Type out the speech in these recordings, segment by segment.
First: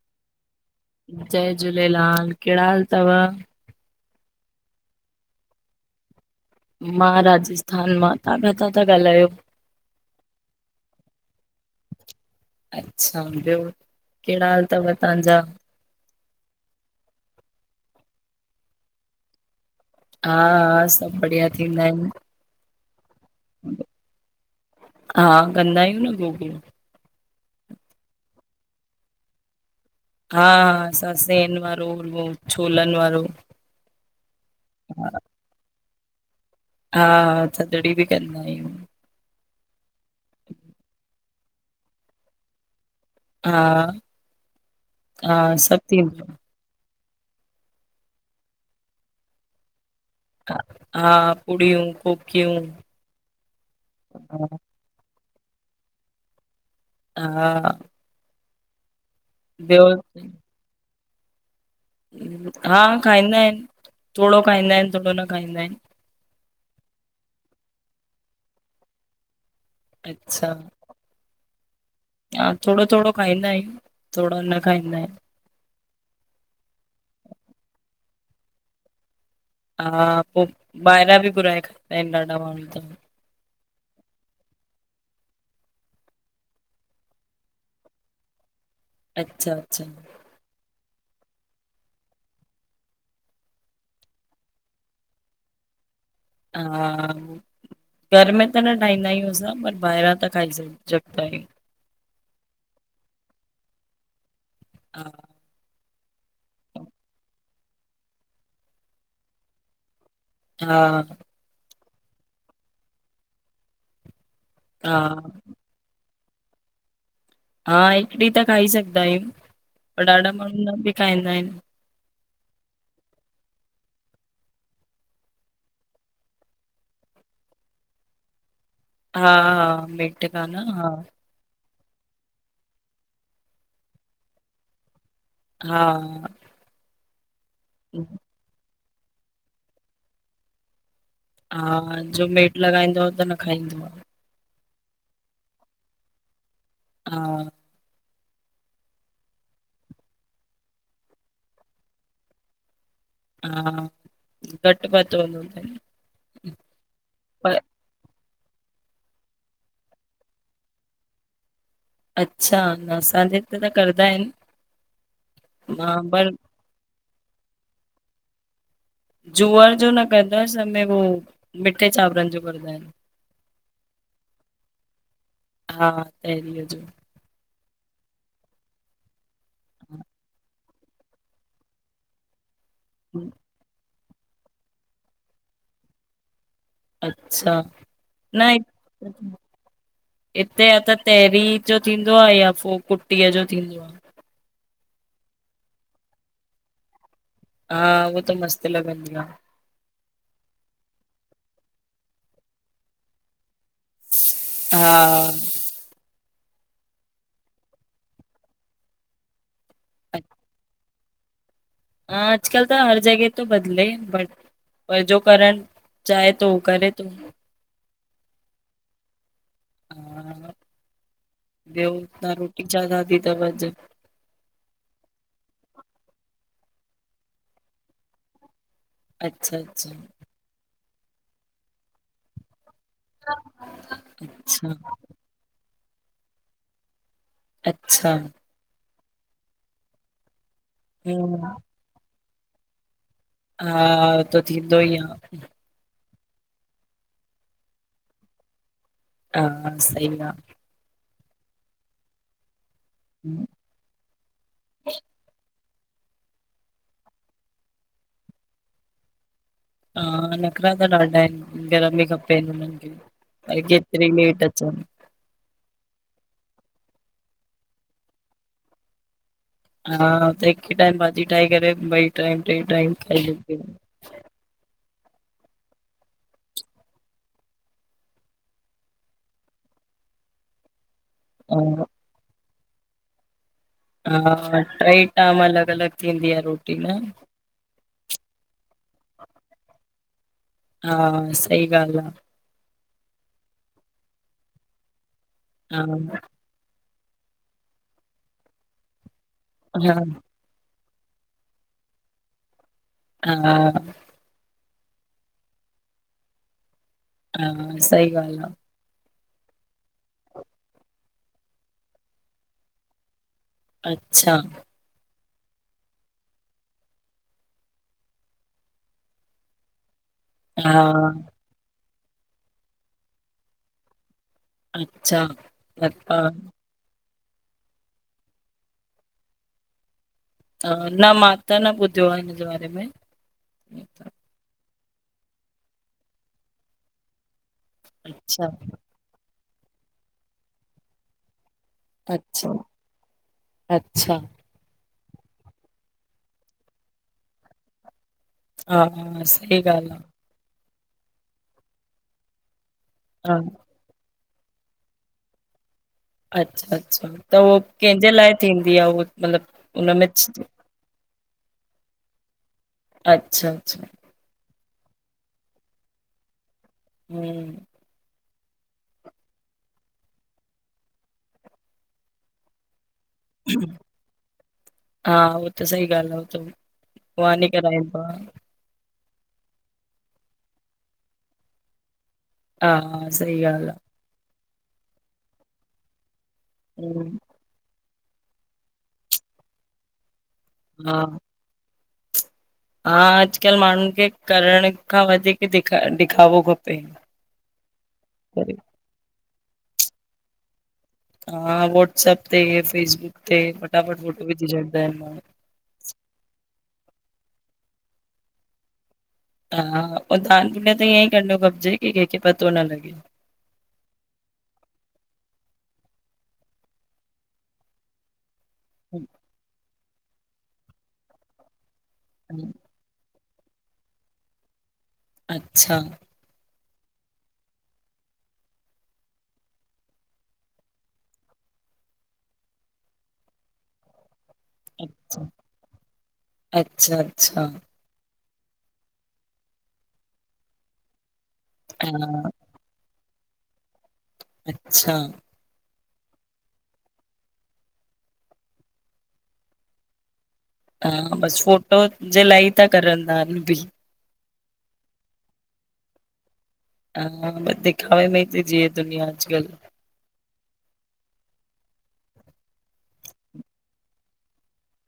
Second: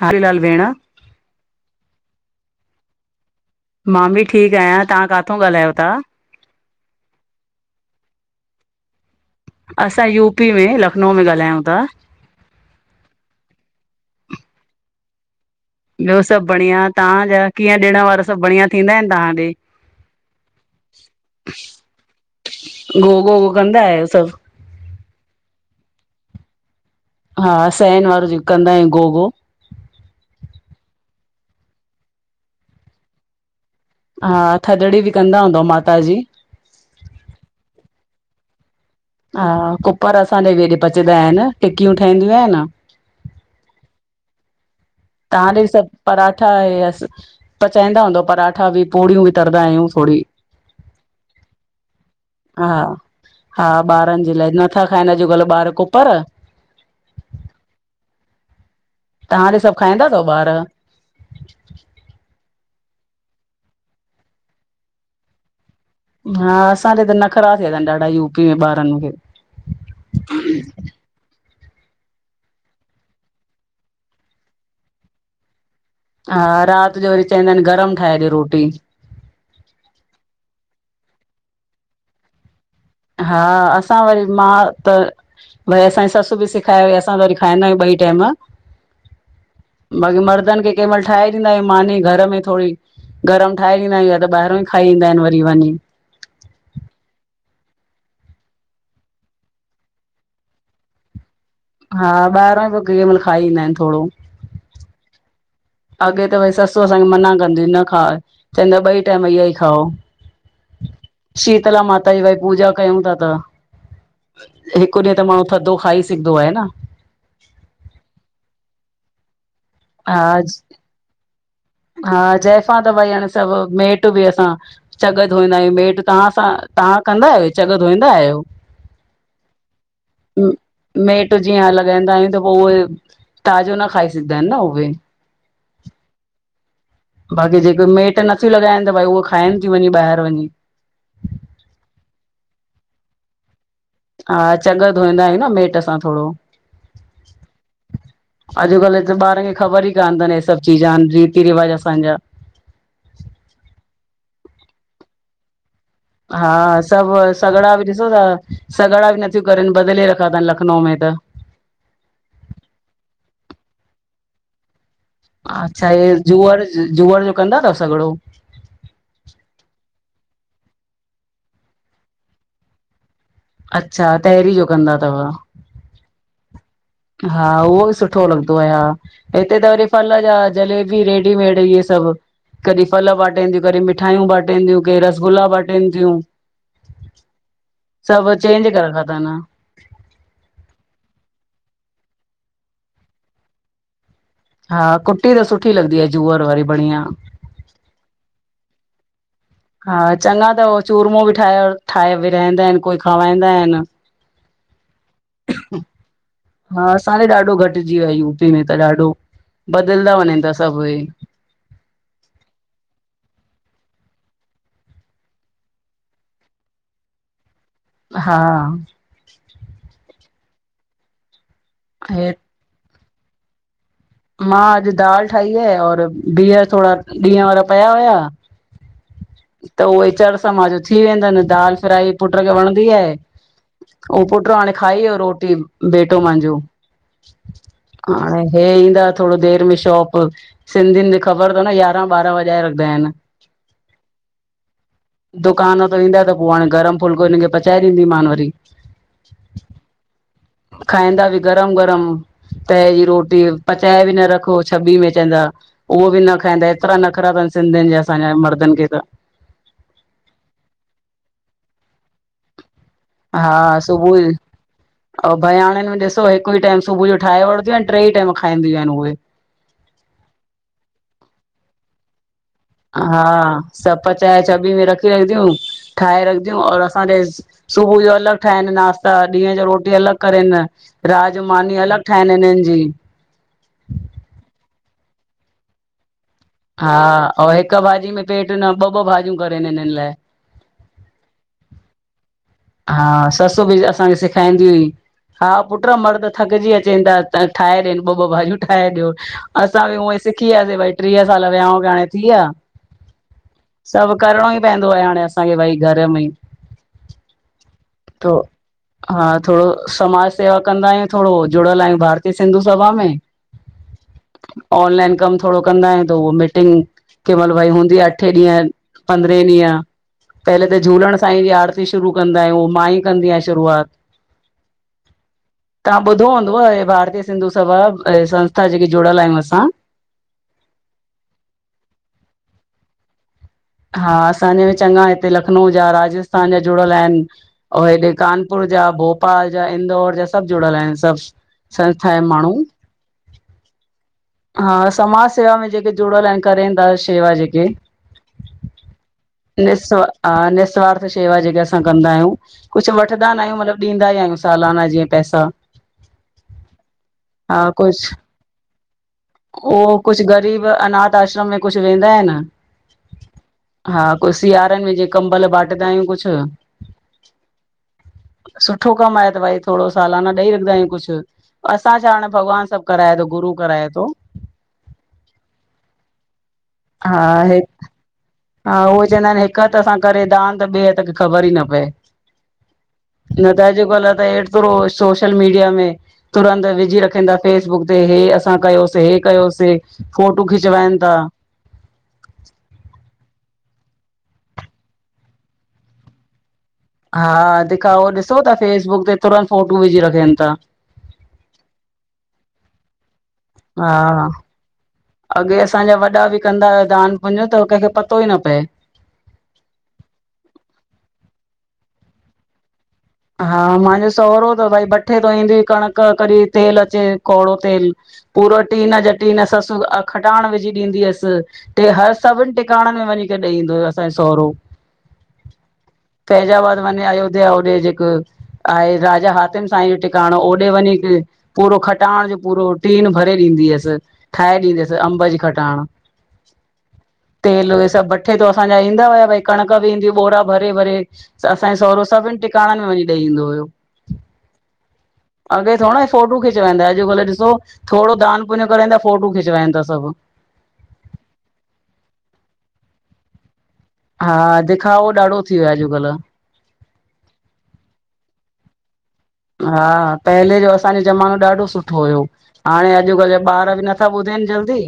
हलु हलु भेण जय झूलेलाल, कहिड़ा हाल तव? मां बि ठीकु आहियां, तहां काथो ॻाल्हायो ता? मां राजस्थान मां, तहां काथां ता ॻाल्हायो? असां यूपी में, लखनऊ में ॻाल्हायूं ता अच्छा, ॿियो कहिड़ा हाल तव तव्हांजा? ॿियो सभु बढ़िया तहांजा कीअं ॾिण वार सभु बढ़िया थींदा आहिनि तहां ॾे? हा हा सभु बढ़िया थींदा आहिनि गोगो वो कंदा आहियो सभु? हा कंदा आहियूं न गोगो। हां सइन वारो जेको कंदा आहियूं गोगो। हा हा असां सइन वारो छोलनि वारो हा, थदड़ी बि कंदा हूंदव माता जी? हा थदड़ी बि कंदा आहियूं। हां कूपर असांजे व हेॾे पचंदा आहिनि टिकियूं ठहंदियूं आहिनि हा हा तव्हांङे बि सभु थींदो, पंराठा हे पचाईंदा हूंदव पंराठा बि, पुड़ियूं बि तरंदा आहियूं थोरी आहे। हा पुड़ियूं, कोकियूं हा, हा ॿारनि जे लाइ न नथा खाइनि अॼुकल्ह ॿार कूपर हा तव्हांॾे सभु ॿियो खाईंदा तव ॿार? हा खाईंदा आहिनि, थोरो खाईंदा आहिनि थोरो न खाईंदा आहिनि। हा असांज ते नखरा थिया अथन ॾाढा यूपी में ॿारनि खे। अच्छा! हा थोङो थोङो खाईंदा आहियूं, थोङो न खाईंदा आहियूं। हा रात जो वरी चंइदा आहिन गरम ठाहे ॾियो रोटी। हा पो ॿाहिरां बि घुराए खांइदा आहिन ॾाढा माण्हू त। हा असां वरी, मां त भई असांजी ससु बि सेखाए वई, असां त वरी खाईंदा आहियूं ॿई टाइम। अच्छा अच्छा बाक़ि मर्दनि खे कंहिं मइल ठाहे ॾींदा आहियूं मानी घर में थोड़ी गरम ठाहे ॾींदाआहियूं या त ॿाहिरो खाई ईंदा आहिनि वरी वंञी। हा [inaudible] घर में त न ठाहींदा आहियूं असां पर ॿाहिरां त खाई सघंदा आहियूं। हा ॿाहिरां बि कंहिं मइल खाई ईंदा आहिनि थोड़ो। [inaudible] अॻे त भई सस असांखे मना कंदी हु, ई न खाओ चवंदि हुई ॿइ टाइम इह ई खाओ। हा शीतला माता जी भई पूजा कयूं था त हिकु ॾींहुं त हा माण्हू थधो खाई सघदो आहे न हा हिकु ॾींहुं त खाई सघदा आहियूं पर ॾाढा हा माण्हू न बि खाईंदा आहिन। हा जायफां त भई हाणे सभु मेट बि असां चॻ धोईंदा आहियूं मेटु तव्हां सां, तव्हां कंदा आहियो, चॻ धोईंदा आहियो? हा हा मेट मेट जीअं लॻाईंदा आहियूं त पो उहे ताज़ो न खाई सघदा आहिन न उहे। हा बाक़ी जेके मेट नथियूं लॻाइनि त भई उहे खाइनि थियूं वंञी ॿाएर वंञी। हा जो मेट लॻाईंदो आ त न खाईंदो आ। हा चॻ धोईंदा आहियूं न मेट सां थोड़ो। हा। अॼुकल्ह त ॿारनि खे ख़बर ई कान अथनि हे सभ चीज रीति रिवाज असांजा। हा, घट पतो हूदो थन। हा सब सॻड़ा बि ॾिसो था सॻड़ा बि नथियूं करनि, बदिले रखा थनि लखनऊ में त। अच्छा! न असांजे हिते त करदा आहिन। अच्छा इअ जूअ-र जूअर जो कंदा अथव सॻड़ो? जूअर जो न कंदा आयूं, असां में उहो मिठे चांवरन जो कंदा आहिन। अच्छा, ताहिरी जो कंदा थव। हा ताहिरीय जो। हा उहो बि सुठो लॻदो आ, हिते त वरी फल जा जलेबी रेडीमेड इहे सभु, कॾहिं फल बाटंदियूं। कढी मिठायूं बाटनि थियूं, के रसगुला बाटनि थियूं। अच्छा सब न चेंज करे रखो थन। हिते या त ताहिरी जो थींदो आ या पो कुटीअ जो थींदो आ। हा कुट्टी त सुठी लॻंदी आ जूअर वारी बढिया। हा, उह त मस्त लॻंदी आ। हा चगा त चूरमो बि ठाहे- ठाहे विराईदा आहिन कोई खावाईंदा आहिन। हा [unintelligible] हा असां ॾे ॾाढो घटिजी वियो आ, यूपी में त ॾाढो बदिलिन था वञनि था सभु हे हा आॼकल्हु त हर जगह, त बदले बटे पर जो करण, चाहे तो करे तो हा हा, ॿियो हे तां रोटी छा खादी तव अॼु? मां अॼु दाल ठाही आ और बिह थोरा ॾींहु वारा पिया हुया अच्छा त अच्छा वुई चर समाजां थी वेंदिन हिनि दाल फ्राई पुट खे वणंदी आ। ओ पुट अच्छा हाणे खाई वयो रोटी, बेटो मांजो अच्छा हाणे हे ईंदा, थोरो देर में शॉप सिन्धियनि जी हम्म ख़बर कोने, यारहां- ॿारहं वजाए रखंदा आहिनि। हा, हो त थीदो ईयं दुकान त ईंदा त पो हाणे गरम फुलको, हिन खे पचाए ॾींदीमान वरी हा सही आ। खाईंदा ॿि गरम -गरम तए जी रोटी पचाए बि न रखो, छबी में चवंदा उहो बि न खाईंदा एतिरा नखरा तनि सिन्धियनि जे असांजे मर्दन खे त हा, नख़रा त ॾाढा आहिनि, गरम बि खपे हिननि खें चाहे केतरी भी लेट अचनि। अ भयाणिन में ॾिसो हिकु ई टाइम सुबुह जो ठाहे वठंदियूं हिनि, ट्रेर्ई टाइम खाईंदियूं हिनि, उई हा त हिकु टाइम भाॼी ठाहे करे, ॿई टाइ ट्रे टाइम हा खाईयूंदी सभु पचाए चाॿी में रखीदियूं ठाहे रखंदियूं और असांजे सुबुह जो अलॻ ठाहिन नाश्ता ॾींहु जो रोटी अलॻ करेन न राज मानी अलॻ ठाहिनि हिनन जी हा ट्रेई टाईम अलॻ -अलॻ थींदी आ, रोटी हा, न। ओ हिकु भाॼी में पेट न, ॿ- ॿ भाॼियूं करेन हिननि लाइ हा सही ॻाल्हि आ। हा, ससु बि असांखे सेखारींदी हुई, हा आ। पुट मर्द थकजी अचेन त था ठाहे ॾियीन ॿ -ॿ भाॼियूं ठाहे ॾियो, असां हा हा बि उई सिक किया से भाई, ट्रीह साल विहांऊ खे हाणे थिया। हा सभ करिणो ई पवंदो आ, हाणे असांखे भई घरु में हा, सही तो ॻाल्हि आ। हा, थोरो समाज सेवा कंदा आहियूं, थोरो जुड़ियल आहियूं, भारतीय सिंधु सभा में अच्छा ऑनलाइन कम थोरो कंदा हिनि, तो वो मीटिंग के महिल भई हूंदी आ, अठे ॾींहु, पंद्रहें ॾींहु पहले त हा झूलण सांईं जी आरती शुरू कंदा आहियूं, मां ई कंदी आ शुरूआत अच्छा तां लता ॿुधो हूंदोव हे, भारती सिंधु सभा, ऐं संस्था जेके जुड़ियल आहियूं असां न मां त न ॿुधियो, आ हिनजे बारे में हा असांजे चङा हिते, लखनऊ जा, राजस्थान जा जुड़ियल आहिनि। ओ, हेॾे अच्छा कानपुर जा, भोपाल जा, इंदौर जा सभु जुड़ियल आहिनि सभु संस्था जा अच्छा माण्हूं अच्छा हा समाज सेवा में जेके जुड़ियल आहिनि, करेंन दा शेवा जेके। हा हा असां निसोआ नि्स्वार्थ शेवा जेके असां कंदा आहियूं, कुझ वठंदा आ, हा न आहियूं मतिलबु ॾींदा ई आहियूं, सालाना जीअं पैसा। अच्छा- अच्छा त उहो हा कंहिंजे कुझु लाइ थींदी आहे उह मतिलबु हुन में व अनाथ आश्रम में कुझु वेंदा आहे न अच्छा -अचछा हा कोई सियारे में जीअ कंबल बाटंदा आहियूं कुछ हम, सुठो कमु आहे त भई थोड़ो सालाना ॾेई रखंदा आहियूं कुछ। असां छा हाणे भॻवानु सभु कराए थो गुरू कराए थो। हा उहो त सही ॻाल्हि आहे उह त। हा हे अ हा उहे चवंदा आहिनि हिकु हथ सां करे दान त ॿिए हथ खे ख़बर ई न पए। हा हा सही न त ॻाल्हि आ, अॼुकल्ह त हेतरो, सोशल मीडिया में तुरंत विझी हम्म रखंदा। फेसबुक ते हे असां कयोसीं, हे कयोसीं फोटू हा खिचवााइनि था। हा अॼुकल्ह माण्हुनि खे करण खां वधीक दिखा दिखावो, खपे हा दिखाओ ॾिसो था। करे फेसबुक ते तुरंत फोटू विझी रखनि था। हा वॉट्सप ते फेसबुक ते हा फटाफट फोटो विझी छॾंदा आहिनि। अॻे असांजा वॾा बि कंदा हुआ, दान पुञ त कंहिंखे पतो ई न पए। हा दान पुण्य त ईअं ई करणो खपजे की कंहिंखे पतो न लॻे। हा माहंजो सहुरो त भई भठे तो ईंदी कणिक कॾहिं तेल अचे कोड़ो तेल। पूरो टीन हम्म, जा टीन ससु अ खटाण विझी ॾींदी असि ते हर हम्म, सभिनि टिकाणनि में वञी ॼडई ईंदो हुयो असांयो सहुरो। अच्छा तैजााबाद वने अयोध्या होॾे जे क आहे राजा हाातिम साईं जो टिकाणो ओॾे वञई ती। पूरो खटाण जो पूरो टीन भरे ॾींदी हुअस। ठाहे अ- ॾींदसि अम्ब जी खटाण अच्छा अच्छा तेल वॻे सभु वठी उते थो असांजा ईंदा हुया भई कणक बि ईंदी बोरा भरे भरे असांजो सहुरो हा सभिनिटिका- काणनि में वञी ॾेई ईंदो हुयो। अच्छा अॻे थोरा फोटू खिचाईंदा अॼुकल्ह ॾिसो थोरो दान पुञ करंता, फोटू खिचाईनि था सभु। हा बसि फ़ोटो जे लाइ था करनिं दान बि हा दिखावो ॾाढो थी वियो आहे अॼुकल्ह ह बदिखावे में ही ती जीेए दुनिया अॼुकल्ह। हा पहले जो असांजो ज़मानो ॾाढो सुठो हुयो। हाणे अॼुकल्ह जा ॿार बि नथा ॿुधनि जल्दी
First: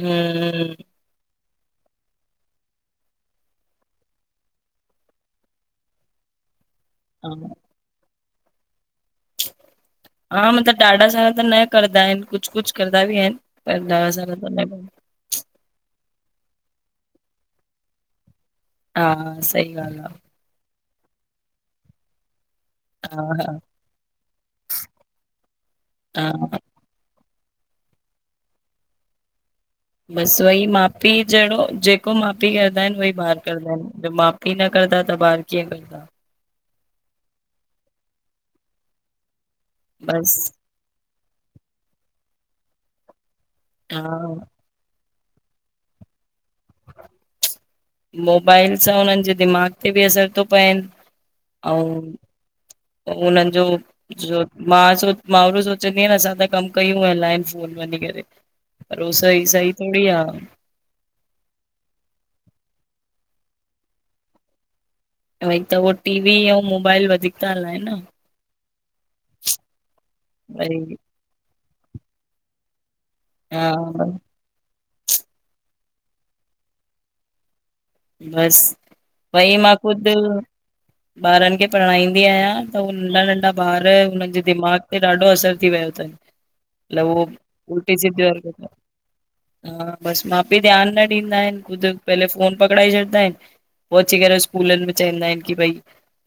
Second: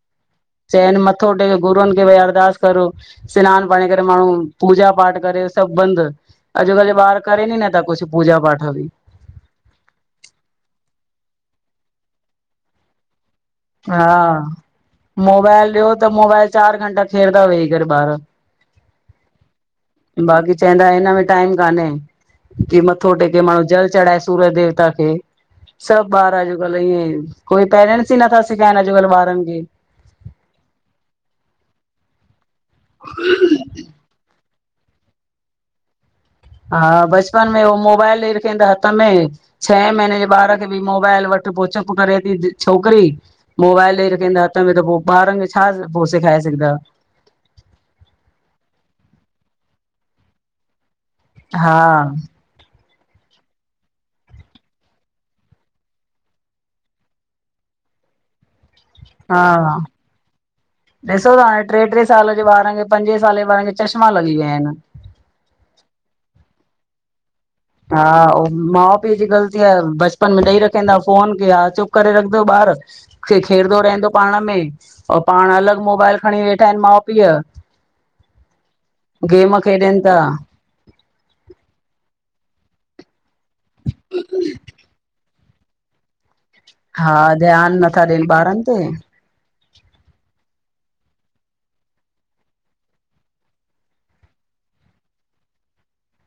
हम्म चएन मथ थोटेके् गुरुअनि खे भई अरदास करो। सनानु पाणी करे माण्हू पूजा पाठ करे सभु बंदि। अॼुकल्ह जा ॿार हा करे नी नथा कुझु पूजा पाठ बि हा मतिलब ॾाढा सारा त न करंदा आहिनि कुझु कुझु करदा बि आहिनि। पर हा ॾाढा सारा त न कंदा। मोबाइल ॾियो त मोबाइल चार घंटा खेरंदा वेही करे ॿार। हा सही ॻाल्हि आहे। बाक़ी चवंदा हिन में टाइम कान्हे की मथो टेके हा माण्हू जल चढ़ाए सूरज देवता खे सभु हा ॿार अ हा जो हे कोई पेरेंटस ई नथा सिखाइण अॼकल्ह बारनि खे बसि वई माउ पीउ जहिड़ो जेको माउ पीउ कंदा आहिनि उई ॿार कंदा आहिनि मा कीअ न कंद त ॿार कीअं कंदा हा बचपन में होो मोबाइल ॾेई रखेन हथ में छहें महीने जे बसि ॿार मोबाइल वटि पो चप करे थी छोकिरी मोबाइल हा ॾई रखा हथ त पोइ ॿारनि खे छा पोइ सेखाए सघंद मोबाइल सां हुननि जे दिमाग़ु ते बि असर थो पएनि हा ऐं त उन्हनि जो मां सो मू सोचंदी आहियां न असां त कमु कयूं हलनि फोन वञी करे परो हा सईी सी थोरीी आहे ॾिसो त हाणे टे टे साल जे ॿारनि खे पंजे साल जे ॿार खे चश्मा लॻी विया आहिनि भई त उहो टी वी ऐं मोबाइल वधीक था हलाइनि न हा माउ पीउ जी ग़लती आहे बचपन में ॾेई वरी रखंदा फोन क हा चुप करे रखंदो ॿारु क हा खेॾंदो रहंदो पाण में ऐं पाण अलॻि मोबाइल खणी वेठा आहिनि माउ पीउ बस भई गेम मां खेॾनि था ख़ुदि ॿारनि खे पढ़ाईंदी आहियां त हू नंढा नंढा ॿार हुननि जे दिमाग़ ते ॾाढो असरु थी वियो अथनि अल हा उह ध्यानु उल्टी नथा सिध ॾियनि ॿारनि ते हा बसि माउ पीउ ध्यानु न ॾींदा आहिनि ख़झु पहले फोन पकड़ाए छॾींदा आहिनि पोइ अची करे स्कूलनि में चवंदा आहिनि की भई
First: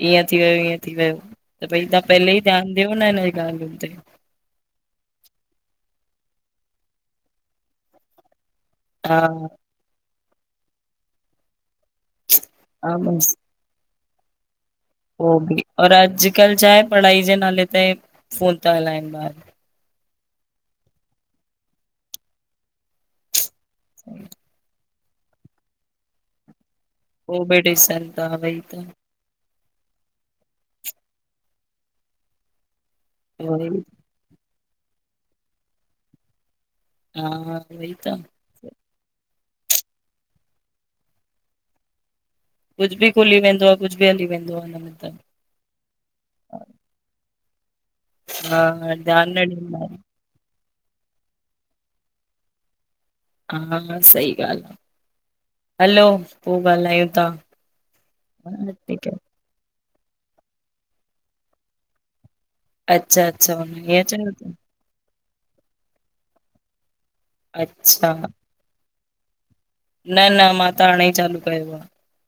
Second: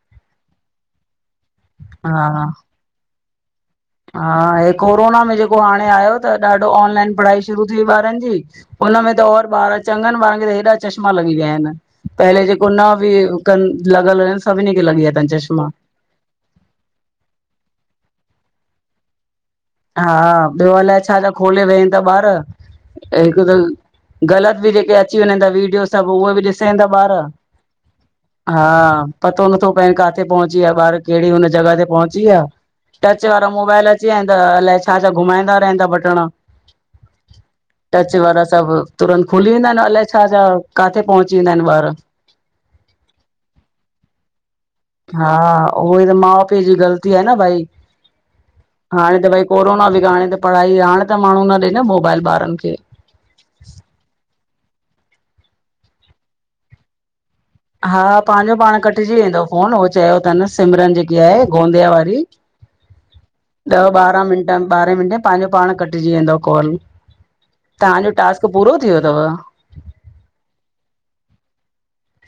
ईअं थी वियो ईअं थी वियो त भई त पहले हा ई ध्यान ॾियो न हिनन जी गाल्नि ते हा हे कोरोना में जेको हाणे आयो त ॾाढो ऑनलाइन पढ़ाई शुरू थीई ॿारनि जी हुनमें हा त और ॿार चङनि ॿारनि खे त हेॾा चश्मा लॻी विया आहिनि पहले जेको न हा बि बसि लॻल हुनि सभिनी खे लॻी वया तनि चश्मा राज [inaudible] अॼुकल्ह छा आहे पढ़ाई जे नाले ते फफ़ोन था हलाइनि ॿार हा ॿियो अलाए छा छा खोले वेहनि था ॿार हिकु त ग़लति के अची वञ वीडियो सभ उहे बि ॾिसाई ईंदा ॿार पो बि ॾिसनि था वई हा त पतो नथो पए किथे पहुचीिया ॿार कहिड़ी हुन जॻह ते पहुचीिया टच वारा वई मोबाइल अलाए छा छा घुमाईंदा रहंदा बटण हा वई टच त वारा सभु तुरंत खुली वेंदा आहिनि अलाए छा छा किथे पहुची वेंदा आहिनि ॿार कुझु बि खुली वेंदो आहे कुझु बि हली वेंदो आहे हुन मेंें हा उहई त माउ पीउ जी ग़लती आहे न भई हा हाणे त ध्यानु न भई ॾींदा कोरोना बि हाणे त पढ़ाई हाणे त माण्हू न ॾे न मोबाइल ॿारनि खे हा सही ॻाल्हि आहे हलो पोइ ॻाल्हायूं था हा पंहिंजो हाँ, पाण ठीक है। कटिजी वेंदो फोन उहो चयो अथनि सिमरन जेकी आहे गोंदिया वारी अच्छा, अच्छा हुन ॾह हीअं ॿारहां चयो मिंट तईं? ॿारहें मिंटे में पंहिंजो पाण कटिजी वेंदो कॉल तव्हांजो अच्छा, टास्क पूरो थी वियो अथव न न मां त हाणे ई चालू कयो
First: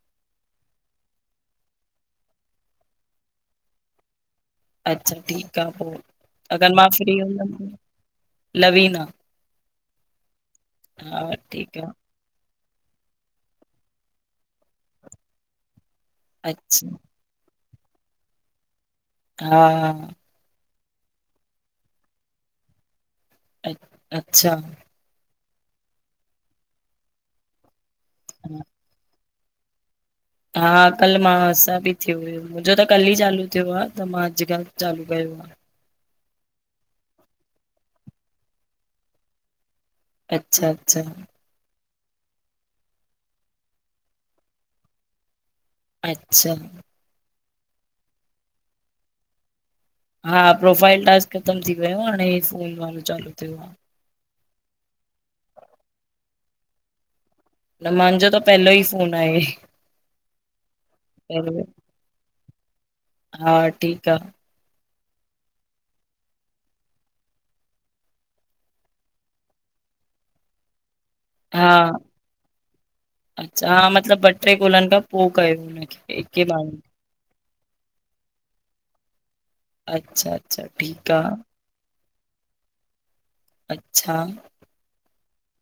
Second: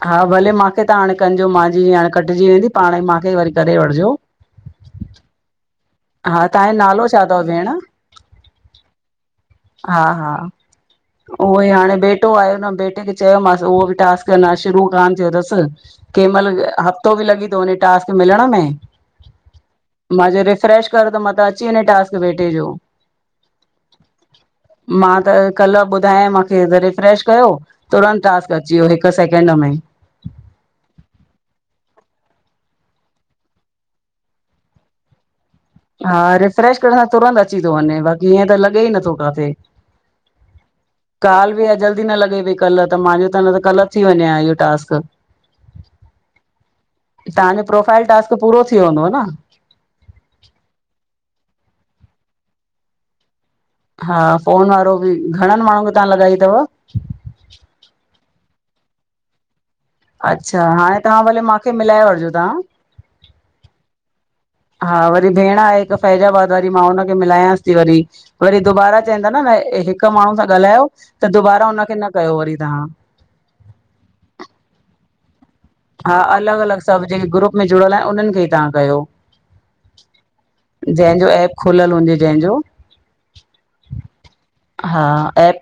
हा भले मांखे त हाणे कजो मुंहिंजी हाणे कटिजी वेंदी पाणइ मांखे वरी करे वठिजो अच्छा ठीकु आ हा अगरि तव्हांजो मां नालो फ्री छा अथव हूंदमि भेण लवीना हा हा हा उहो ई ठीकु आ, हाणे बेटो आयो न बेटे खे चयोमांस उहो बि टास्क अ‌ञा शुरू कान थियो तस कह मल अच्छा हफ़्तो बि लॻी तो वञे टास्क मिलण में हा। मां चह रिफ्रेश कर त मां अची वञे टास्क बेटे जो। अ अच्छा। मां त कल्ह ॿुधायां माखे त रिफ्रेश कयो। तुरंत टास्क अची वियो हिक सेकेंड में। हा कल्ह मांसां बि थियो हुयो। मुंजो त कल्ह ई चालू थियो आ त मां अॼका चालू कयो आ। हा रिफ्रेश करण सां तुरंत अची ती वञे बाक़ी ईअं त लॻे ई नथो काथे। अच्छा अच्छा। काल बि आ जल्दी न लॻे पई कल्ह त मांजो न त कल्ह थी वञे आ इहो टास्क। अच्छा। तव्हांजो प्रोफाइल टास्क पूरो ती व्यो हुंदो ह न? हा प्रोफाइल टास्क ख़तम थी वियो आ हाणे फोन वारो चालू थियो आ। हा फ़ोन वारो बि घणन माण्हु खे तव्हां लॻाई तव? न मांझो त पहलो ई फोन आई। अच्छा हाणे तव्हां भले माखे मिलाए वठजो तव्हां। हा ठीक आ। हा वरी भेण आहे हिक फैजाबाद वारी मां हुनखे मिलायांस ती वरी। वरी दुबारा चवन ता न न हिक माण्हू सां ॻाल्हायो त दुबारा हा हुनखे न कयो वरी तव्हां। अच्छा हा मतलब ॿ टे काॅलन खां पो कयो। हा एके अलॻ बार अलॻ में सभ जेके ग्रुप में जुड़यल आ उन्हन खे ई तव्हां कयो। अच्छा अच्छा ठीक। पेंजो एप खुलयल हुजे जेंजो। अच्छा। हा ऐप